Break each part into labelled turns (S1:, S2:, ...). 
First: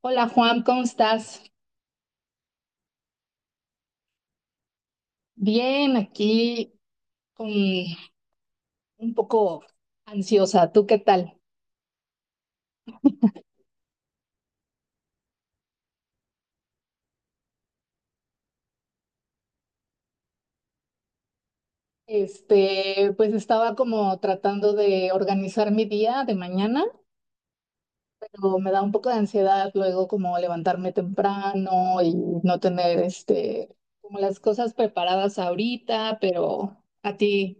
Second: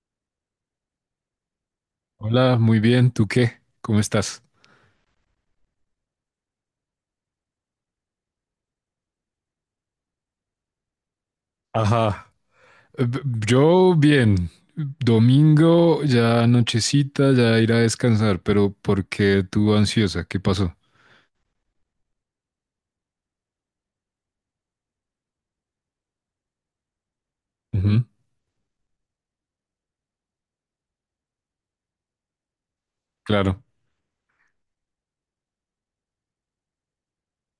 S1: Hola Juan, ¿cómo estás?
S2: Hola, muy bien. ¿Tú qué? ¿Cómo estás?
S1: Bien, aquí con un poco ansiosa. ¿Tú qué tal?
S2: Ajá. Eh, b- Yo bien. Domingo, ya nochecita, ya ir a descansar, pero ¿por qué tú ansiosa? ¿Qué pasó?
S1: Pues estaba como tratando de organizar mi día de mañana,
S2: Ujú.
S1: pero me da un poco de ansiedad luego como levantarme temprano y no tener
S2: Claro.
S1: como las cosas preparadas ahorita, pero a ti.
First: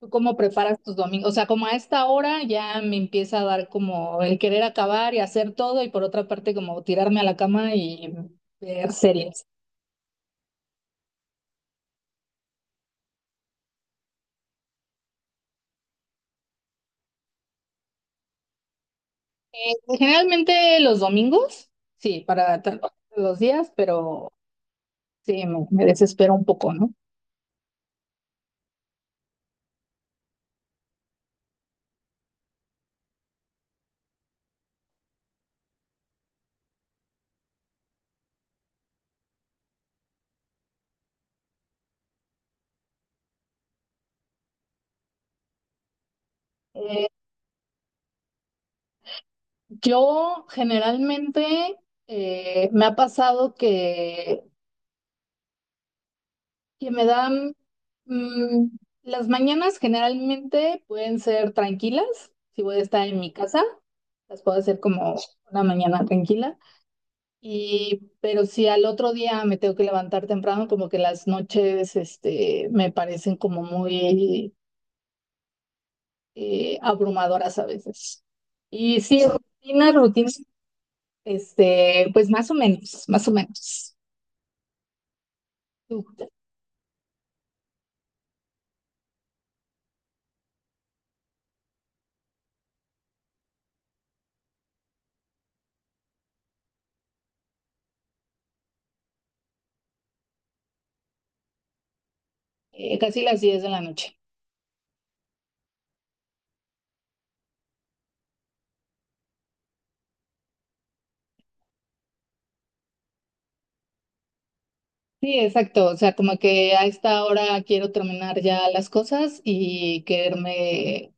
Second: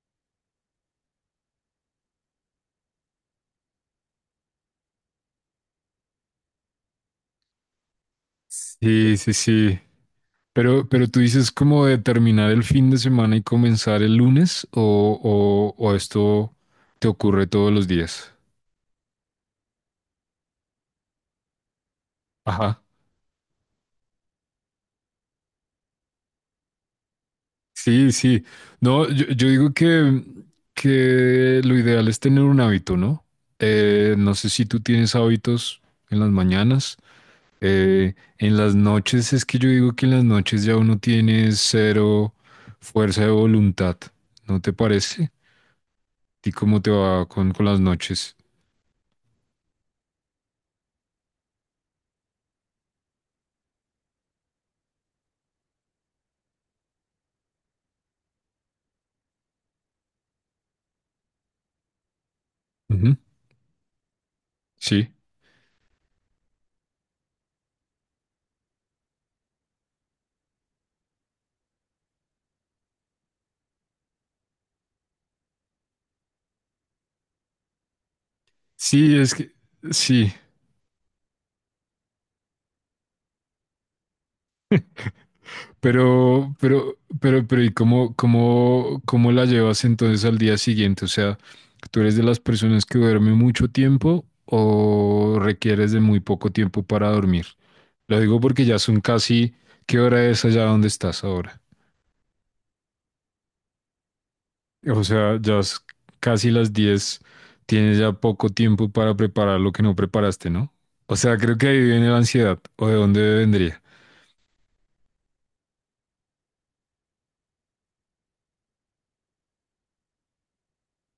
S1: ¿Tú cómo preparas tus domingos? O sea, como a esta hora ya me empieza a dar como el querer acabar y hacer todo y por otra parte como tirarme a la cama y ver
S2: Sí, sí,
S1: series.
S2: sí. Pero tú dices como de terminar el fin de semana y comenzar el lunes o esto te ocurre todos los días.
S1: Generalmente los domingos, sí,
S2: Ajá.
S1: los días, pero sí, me desespero un poco, ¿no?
S2: Sí, sí. No, yo digo que lo ideal es tener un hábito, ¿no? No sé si tú tienes hábitos en las mañanas. En las noches es que yo digo que en las noches ya uno tiene cero fuerza de voluntad, ¿no te parece? ¿Y cómo te
S1: Eh,
S2: va con las noches?
S1: yo generalmente me ha pasado que, me dan, mm, las mañanas generalmente pueden ser tranquilas si voy a estar
S2: Ujú.
S1: en mi casa. Las puedo hacer
S2: Sí.
S1: como una mañana tranquila. Pero si al otro día me tengo que levantar temprano, como que las noches, me parecen como muy abrumadoras a veces. Y
S2: Sí,
S1: sí,
S2: es que
S1: rutina, rutina,
S2: sí.
S1: pues más o menos, más o menos. Tú,
S2: Pero, ¿y cómo la llevas entonces al día siguiente? O sea, ¿tú eres de las personas que duerme mucho tiempo o requieres de muy poco tiempo para dormir? Lo digo porque ya son casi, ¿qué hora es allá donde estás ahora?
S1: Casi las 10 de la noche.
S2: O sea, ya es casi las 10. Tienes ya poco tiempo para preparar lo que no preparaste, ¿no? O sea, creo que ahí viene la ansiedad, ¿o de dónde vendría?
S1: Sí, exacto. O sea, como que a esta hora quiero terminar ya las cosas y quererme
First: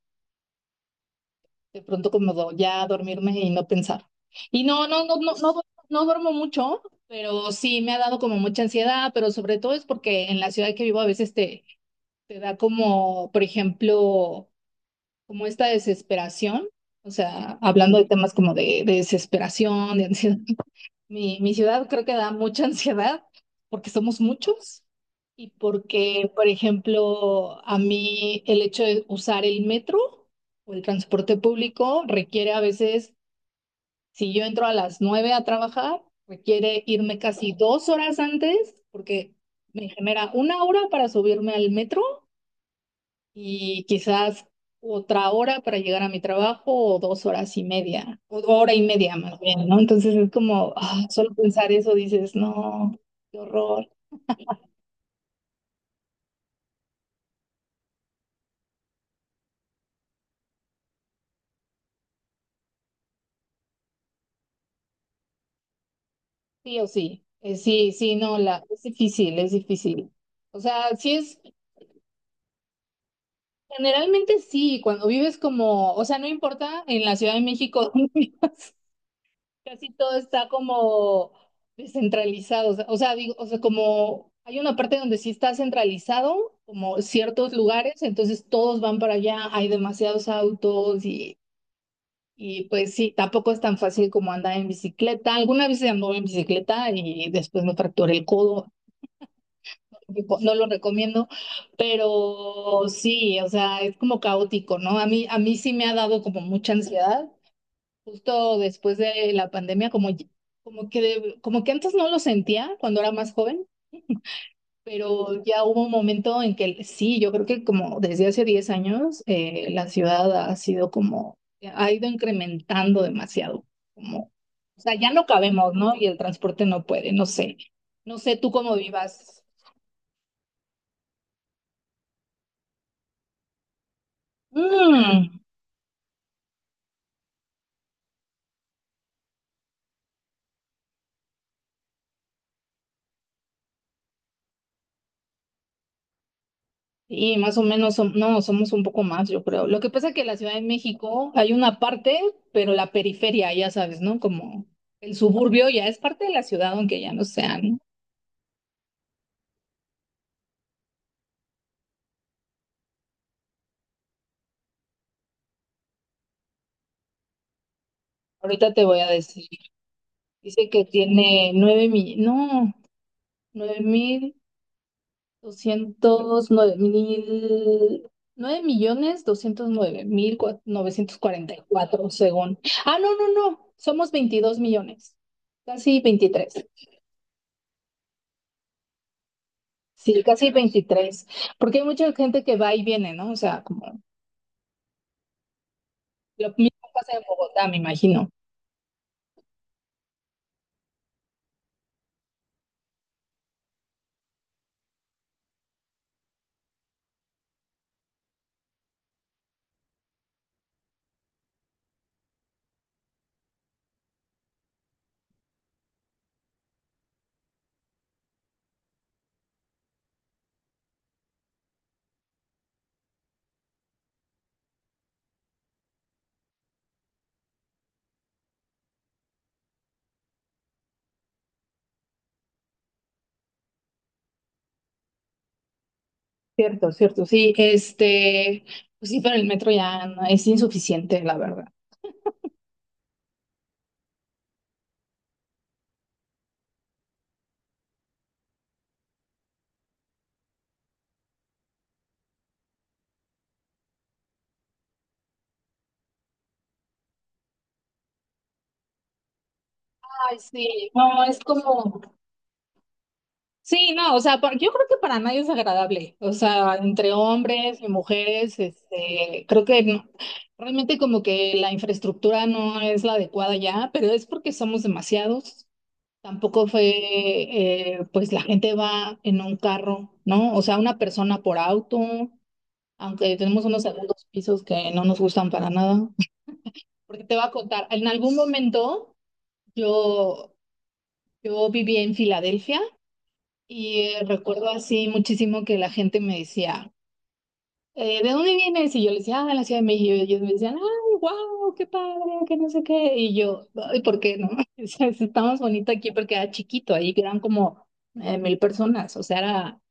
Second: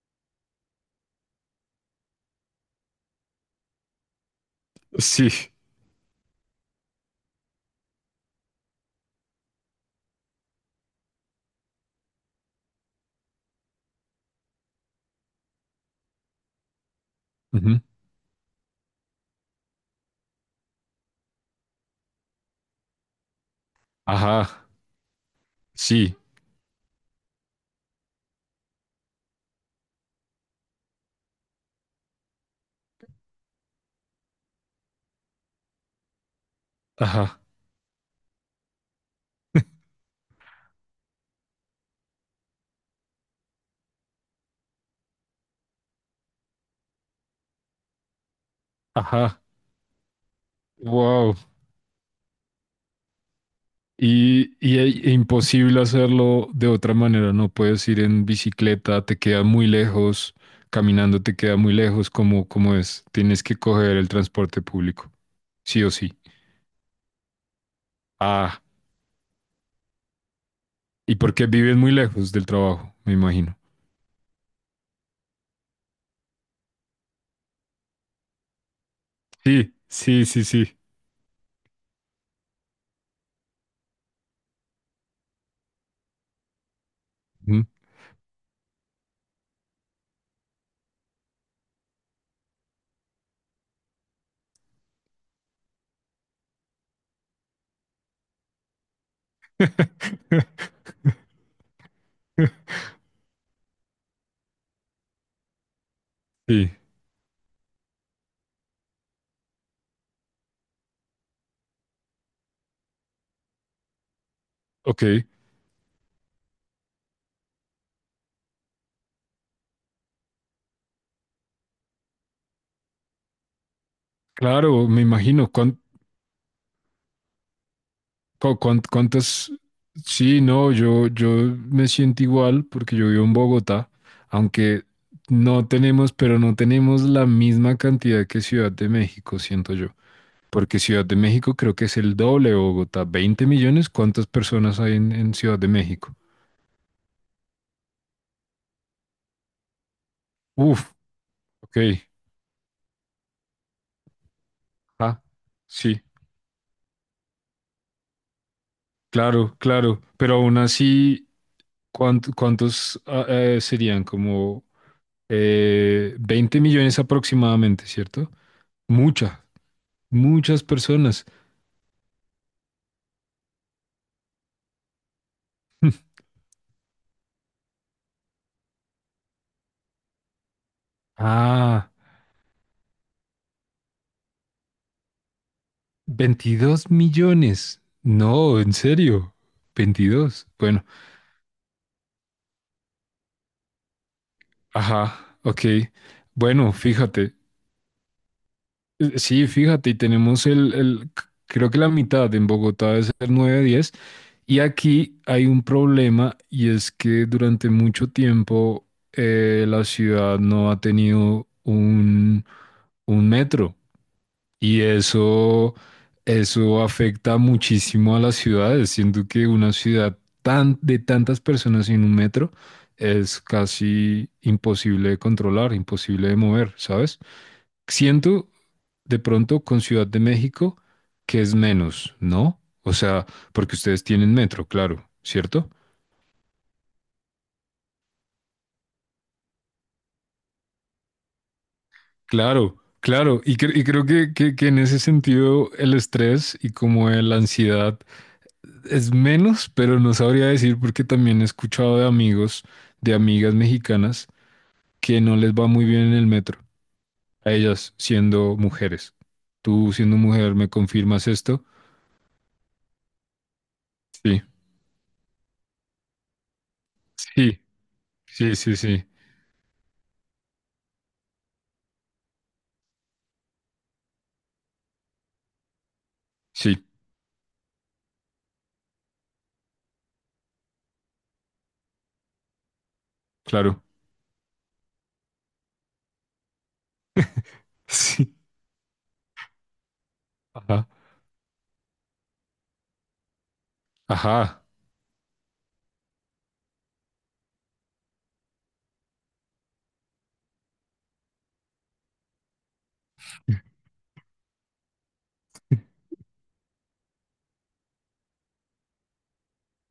S1: de pronto como ya dormirme y no pensar. Y no, no, no, no,
S2: Sí.
S1: no, duermo no duermo mucho, pero sí me ha dado como mucha ansiedad, pero sobre todo es porque en la ciudad que vivo a veces te da como, por ejemplo, como esta desesperación, o sea,
S2: Ujú.
S1: hablando de temas como de desesperación, de ansiedad. Mi ciudad creo que da mucha ansiedad porque somos
S2: Ajá,
S1: muchos y
S2: sí,
S1: porque, por ejemplo, a mí el hecho de usar el metro o el transporte público requiere a veces, si yo entro a las 9 a trabajar, requiere irme
S2: ajá,
S1: casi 2 horas antes porque me genera 1 hora para subirme al metro y quizás otra hora para llegar a mi trabajo o 2 horas y media, o hora y media más
S2: ajá.
S1: bien, ¿no? Entonces es como, ah, solo
S2: Wow.
S1: pensar eso dices, no, qué horror.
S2: E imposible hacerlo de otra manera, no puedes ir en bicicleta, te queda muy lejos, caminando te queda muy lejos, como es, tienes que coger el transporte público, sí o sí.
S1: Sí o sí, sí, sí, no,
S2: Ah,
S1: es difícil, es difícil. O sea, sí
S2: y
S1: es,
S2: porque viven muy lejos del trabajo, me imagino.
S1: generalmente sí, cuando vives como, o sea, no importa en la Ciudad de México, donde vivas,
S2: Sí,
S1: casi todo
S2: sí, sí,
S1: está
S2: sí.
S1: como descentralizado, o sea, digo, como hay una parte donde sí está centralizado, como ciertos
S2: Ujú.
S1: lugares, entonces todos van para allá, hay demasiados autos y pues sí, tampoco es tan fácil como andar en bicicleta. Alguna vez anduve en bicicleta y después me fracturé el codo, no lo recomiendo, pero sí, o sea, es como caótico, ¿no? A mí, sí me ha dado como
S2: Sí,
S1: mucha ansiedad. Justo después de la pandemia, como, como que, como que antes no lo sentía cuando era más joven,
S2: ok,
S1: pero ya hubo un momento en que sí, yo creo que como desde hace 10 años, la ciudad ha sido como, ha ido incrementando demasiado, como, o
S2: claro,
S1: sea,
S2: me
S1: ya no
S2: imagino.
S1: cabemos, ¿no? Y el transporte no puede, no sé, no sé tú cómo vivas.
S2: ¿Cuántas? Sí, no, yo me siento igual porque yo vivo en Bogotá, aunque
S1: Mm.
S2: no tenemos, pero no tenemos la misma cantidad que Ciudad de México, siento yo. Porque Ciudad de México creo que es el doble de Bogotá. ¿20 millones? ¿Cuántas personas hay en Ciudad de México?
S1: Y más o menos, no, somos un poco más, yo creo. Lo que pasa que en la Ciudad de
S2: Uf,
S1: México hay una
S2: ok.
S1: parte, pero la periferia, ya sabes, ¿no? Como el
S2: Ah,
S1: suburbio ya es
S2: sí,
S1: parte de la ciudad, aunque ya no sea, ¿no?
S2: claro, claro. Pero aún así, ¿cuántos serían? Como 20 millones aproximadamente, ¿cierto?
S1: Ahorita te voy a decir.
S2: Mucha, muchas
S1: Dice que
S2: personas.
S1: tiene nueve mil, no, nueve mil doscientos, nueve mil, nueve millones doscientos nueve mil novecientos cuarenta y
S2: Ah,
S1: cuatro, según. Ah, no, no, no, somos 22 millones, casi 23.
S2: 22 millones. No, en serio.
S1: Sí,
S2: 22.
S1: casi
S2: Bueno,
S1: 23, porque hay mucha gente que va y viene, ¿no? O sea, como
S2: ajá, ok.
S1: lo
S2: Bueno,
S1: mismo pasa en
S2: fíjate.
S1: Bogotá, me imagino.
S2: Sí, fíjate, y tenemos creo que la mitad en Bogotá debe ser 9, 10. Y aquí hay un problema y es que durante mucho tiempo la ciudad no ha tenido un metro. Y eso afecta muchísimo a las ciudades. Siento que una ciudad tan, de tantas personas en un metro es casi imposible de controlar, imposible de mover, ¿sabes? Siento de pronto con Ciudad de México que es menos, ¿no? O sea, porque ustedes tienen metro, claro, ¿cierto?
S1: Cierto, cierto, sí, pues sí, pero el metro es insuficiente, la verdad.
S2: Claro, claro. Y creo que en ese sentido el estrés y como la ansiedad es menos, pero no sabría decir porque también he escuchado de amigos, de amigas mexicanas, que no les va muy bien en el metro, a ellas siendo mujeres. Tú siendo
S1: Ay,
S2: mujer, ¿me
S1: sí, no,
S2: confirmas
S1: es
S2: esto?
S1: como, sí, no, o sea,
S2: Sí,
S1: yo creo que para nadie es agradable, o sea, entre
S2: sí,
S1: hombres y
S2: sí,
S1: mujeres,
S2: sí, sí,
S1: creo que realmente como que la infraestructura no es la adecuada ya, pero es porque somos demasiados. Tampoco fue,
S2: sí,
S1: pues la gente va en un carro, ¿no? O sea, una persona por auto, aunque tenemos unos
S2: claro.
S1: segundos pisos que no nos gustan para nada. Porque te voy a contar, en
S2: Sí.
S1: algún momento yo,
S2: Ajá,
S1: yo viví en Filadelfia y
S2: ajá,
S1: recuerdo así muchísimo que la gente me decía, ¿de dónde vienes? Y yo le decía, ah, de la Ciudad de México. Y ellos me decían, ay, wow, qué padre, que no sé qué. Y yo, ay, ¿por qué no? O sea, está más bonito aquí porque era chiquito, ahí eran como 1.000 personas, o sea, era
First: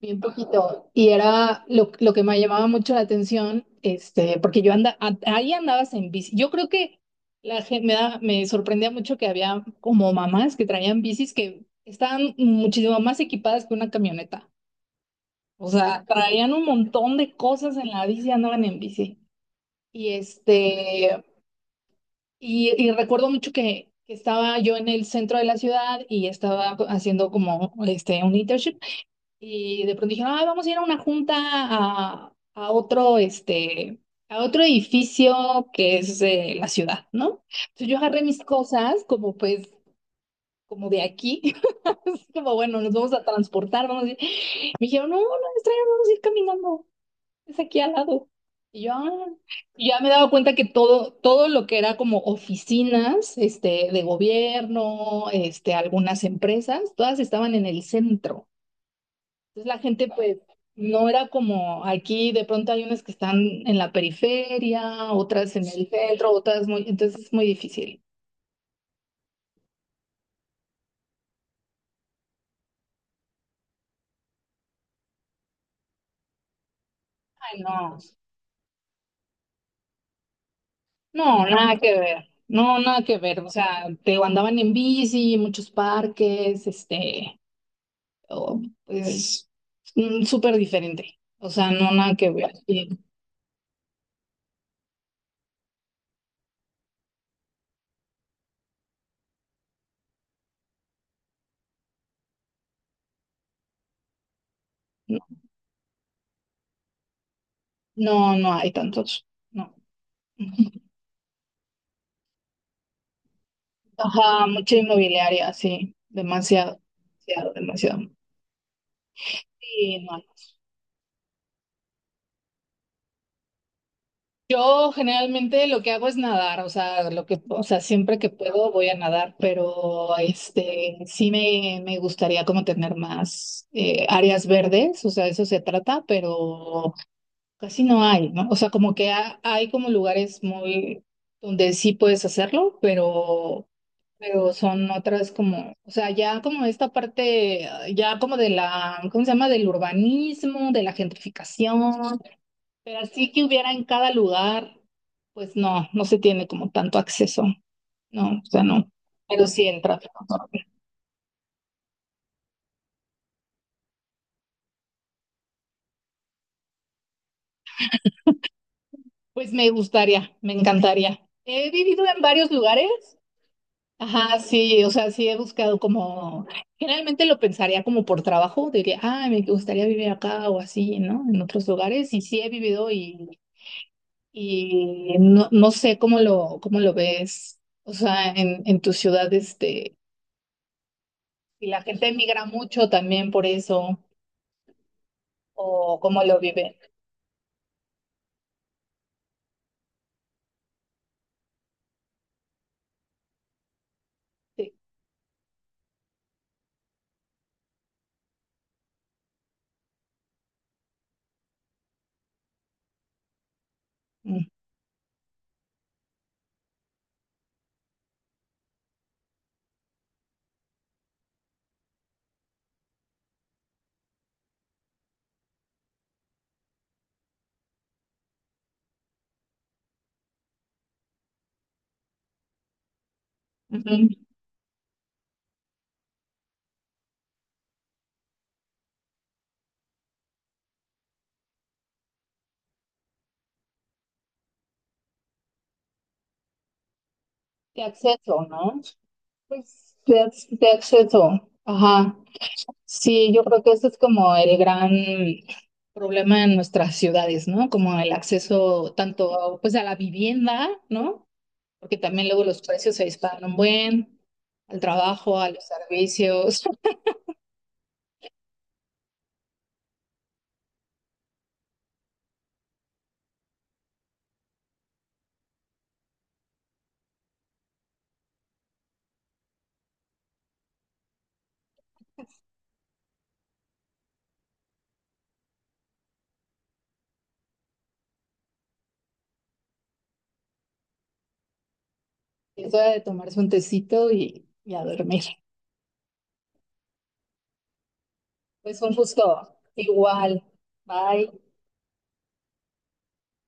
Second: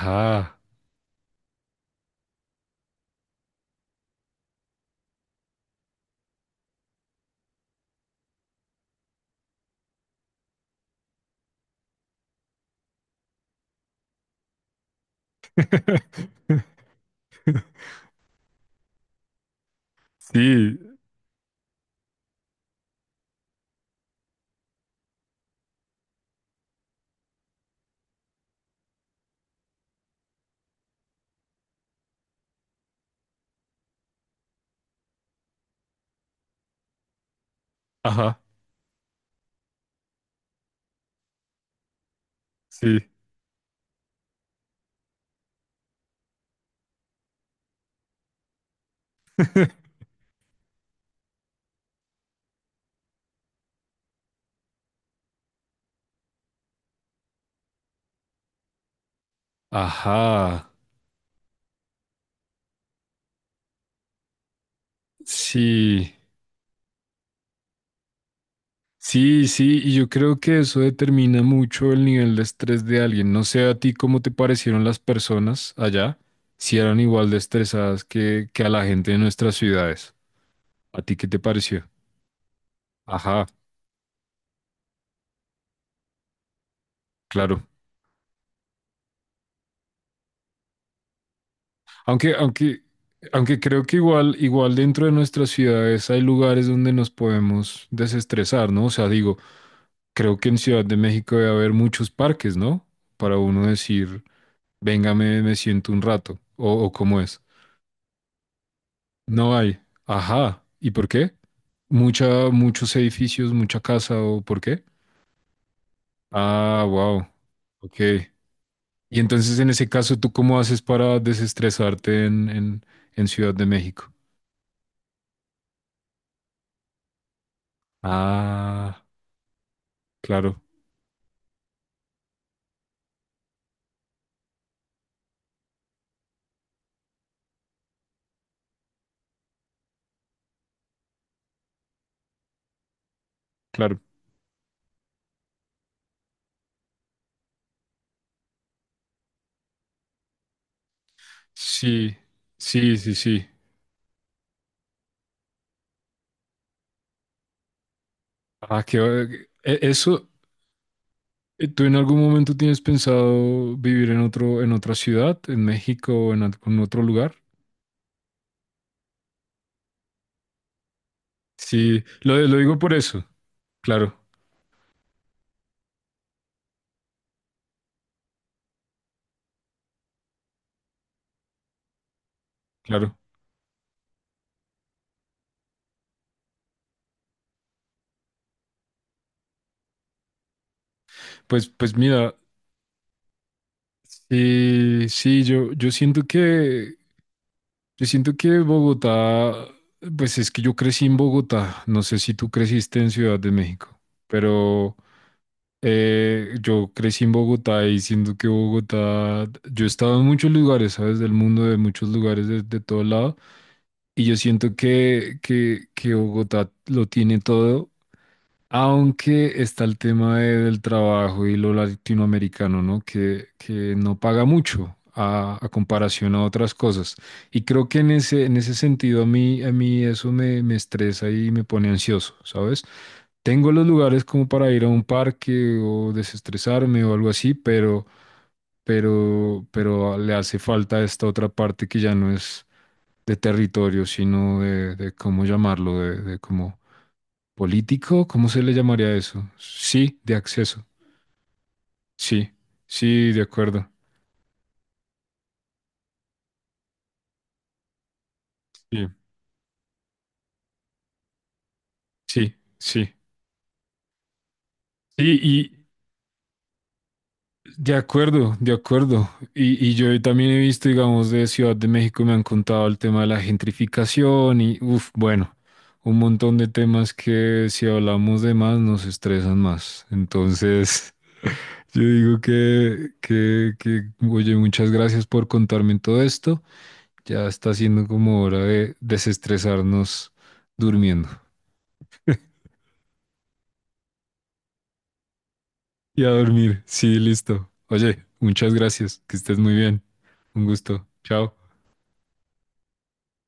S1: bien poquito. Y era lo que me llamaba mucho la atención, porque yo andaba, ahí andabas en bici. Yo creo que la gente me sorprendía mucho que había como mamás que traían bicis que estaban muchísimo más equipadas que una camioneta. O sea, traían un montón de cosas en la bici, andaban en bici. Y
S2: Sí,
S1: este, y recuerdo mucho que, estaba yo en el centro de la ciudad y estaba haciendo como un internship y de pronto dijeron, "Ay, vamos a ir a una junta a otro edificio que es de la ciudad, ¿no?" Entonces yo agarré mis
S2: ajá,
S1: cosas como pues como de aquí, como bueno, nos
S2: sí.
S1: vamos a transportar, vamos a ir. Me dijeron, "No, no, extraño vamos a ir caminando." Es aquí al lado. Y yo, "Ah". Y ya me he dado cuenta que todo, todo lo que era como oficinas, de gobierno, algunas empresas, todas estaban en el centro. Entonces la gente, pues,
S2: Ajá,
S1: no era como aquí, de pronto hay unas que están en la periferia, otras en el
S2: sí.
S1: centro, otras muy, entonces es muy difícil.
S2: Sí, sí, y yo creo que eso determina mucho el nivel de estrés de alguien. No sé a ti cómo te parecieron las personas allá, si eran igual de
S1: Ay, no,
S2: estresadas que a la gente de nuestras ciudades. ¿A ti qué te
S1: no, nada
S2: pareció?
S1: que ver, no, nada que ver.
S2: Ajá,
S1: O sea, te digo, andaban en bici, muchos parques.
S2: claro.
S1: Oh, pues súper diferente. O sea, no nada que
S2: Aunque,
S1: ver.
S2: aunque,
S1: Y
S2: aunque creo que igual, igual dentro de nuestras ciudades hay lugares donde nos podemos desestresar, ¿no? O sea, digo, creo que en Ciudad de México debe haber muchos parques, ¿no? Para uno decir, venga,
S1: no,
S2: me siento un rato, o cómo es.
S1: no, no hay tantos.
S2: No
S1: No.
S2: hay. Ajá. ¿Y por qué? Muchos edificios, mucha casa, ¿o
S1: Ajá,
S2: por
S1: mucha
S2: qué?
S1: inmobiliaria, sí. Demasiado,
S2: Ah, wow.
S1: demasiado, demasiado.
S2: Ok. Y entonces, en ese
S1: Sí, no.
S2: caso,
S1: No.
S2: ¿tú cómo haces para desestresarte en Ciudad de México?
S1: Yo generalmente lo que hago es nadar, o sea, lo que, o sea, siempre que puedo voy a
S2: Ah,
S1: nadar, pero
S2: claro,
S1: este sí me gustaría como tener más áreas verdes, o sea, eso se trata, pero casi no hay, ¿no? O sea, como que hay como lugares muy donde sí puedes hacerlo, pero,
S2: claro.
S1: son otras como, o sea, ya como esta parte, ah, ya como de la, ¿cómo se llama? Del urbanismo, de la
S2: Sí,
S1: gentrificación,
S2: sí,
S1: pero
S2: sí,
S1: así que
S2: sí.
S1: hubiera en cada lugar, pues no, no se tiene como tanto acceso, no, o sea,
S2: Ah,
S1: no,
S2: que
S1: pero sí el tráfico.
S2: eso. ¿Tú en algún momento tienes pensado vivir en otra ciudad, en México o en algún otro lugar?
S1: Pues me gustaría, me encantaría. He
S2: Sí,
S1: vivido en
S2: lo,
S1: varios
S2: lo digo
S1: lugares.
S2: por eso. Claro,
S1: Ajá, sí, o sea, sí he buscado como, generalmente lo pensaría como por trabajo, diría, ah, me gustaría vivir acá o así, ¿no? En otros lugares, y sí he vivido
S2: claro.
S1: y no, no sé cómo lo ves, o sea, en tu ciudad, y
S2: Pues,
S1: la
S2: pues
S1: gente
S2: mira,
S1: emigra mucho también por eso,
S2: sí, sí,
S1: o cómo lo vive.
S2: yo siento que Bogotá, pues es que yo crecí en Bogotá, no sé si tú creciste en Ciudad de México,
S1: Sí.
S2: pero yo crecí en Bogotá y siento que Bogotá, yo he estado en muchos lugares, ¿sabes? Del mundo, de muchos lugares, de todo lado, y yo
S1: Mm,
S2: siento que Bogotá lo tiene todo aunque está el tema del trabajo y lo latinoamericano, ¿no? Que no paga mucho a comparación a otras cosas. Y creo que en ese sentido a mí eso me estresa y me pone ansioso, ¿sabes? Tengo los
S1: ujú.
S2: lugares como para ir a un parque o desestresarme o algo así, pero le hace falta esta otra parte que ya no es de territorio, sino de ¿cómo llamarlo? De cómo.
S1: De
S2: ¿Político?
S1: acceso,
S2: ¿Cómo se le
S1: ¿no?
S2: llamaría eso?
S1: Pues
S2: Sí, de
S1: de
S2: acceso.
S1: acceso, ajá.
S2: Sí, sí,
S1: Sí,
S2: de
S1: yo creo que ese
S2: acuerdo.
S1: es como el gran problema en nuestras ciudades, ¿no? Como el acceso
S2: Sí,
S1: tanto pues a la vivienda, ¿no? Porque también luego
S2: sí,
S1: los precios se
S2: sí.
S1: disparan un buen, al trabajo,
S2: Sí,
S1: a los
S2: y
S1: servicios,
S2: de acuerdo, de acuerdo. Y yo también he visto, digamos, de Ciudad de México, me han contado el tema de la gentrificación y, uff, bueno, un montón de temas que si hablamos de más nos estresan más. Entonces, yo digo oye, muchas gracias por contarme todo esto. Ya está siendo como hora de desestresarnos durmiendo.
S1: es hora de tomarse un tecito y a dormir.
S2: Y a dormir. Sí, listo. Oye, muchas
S1: Pues un
S2: gracias. Que
S1: gusto,
S2: estés muy bien.
S1: igual,
S2: Un gusto.
S1: bye.
S2: Chao.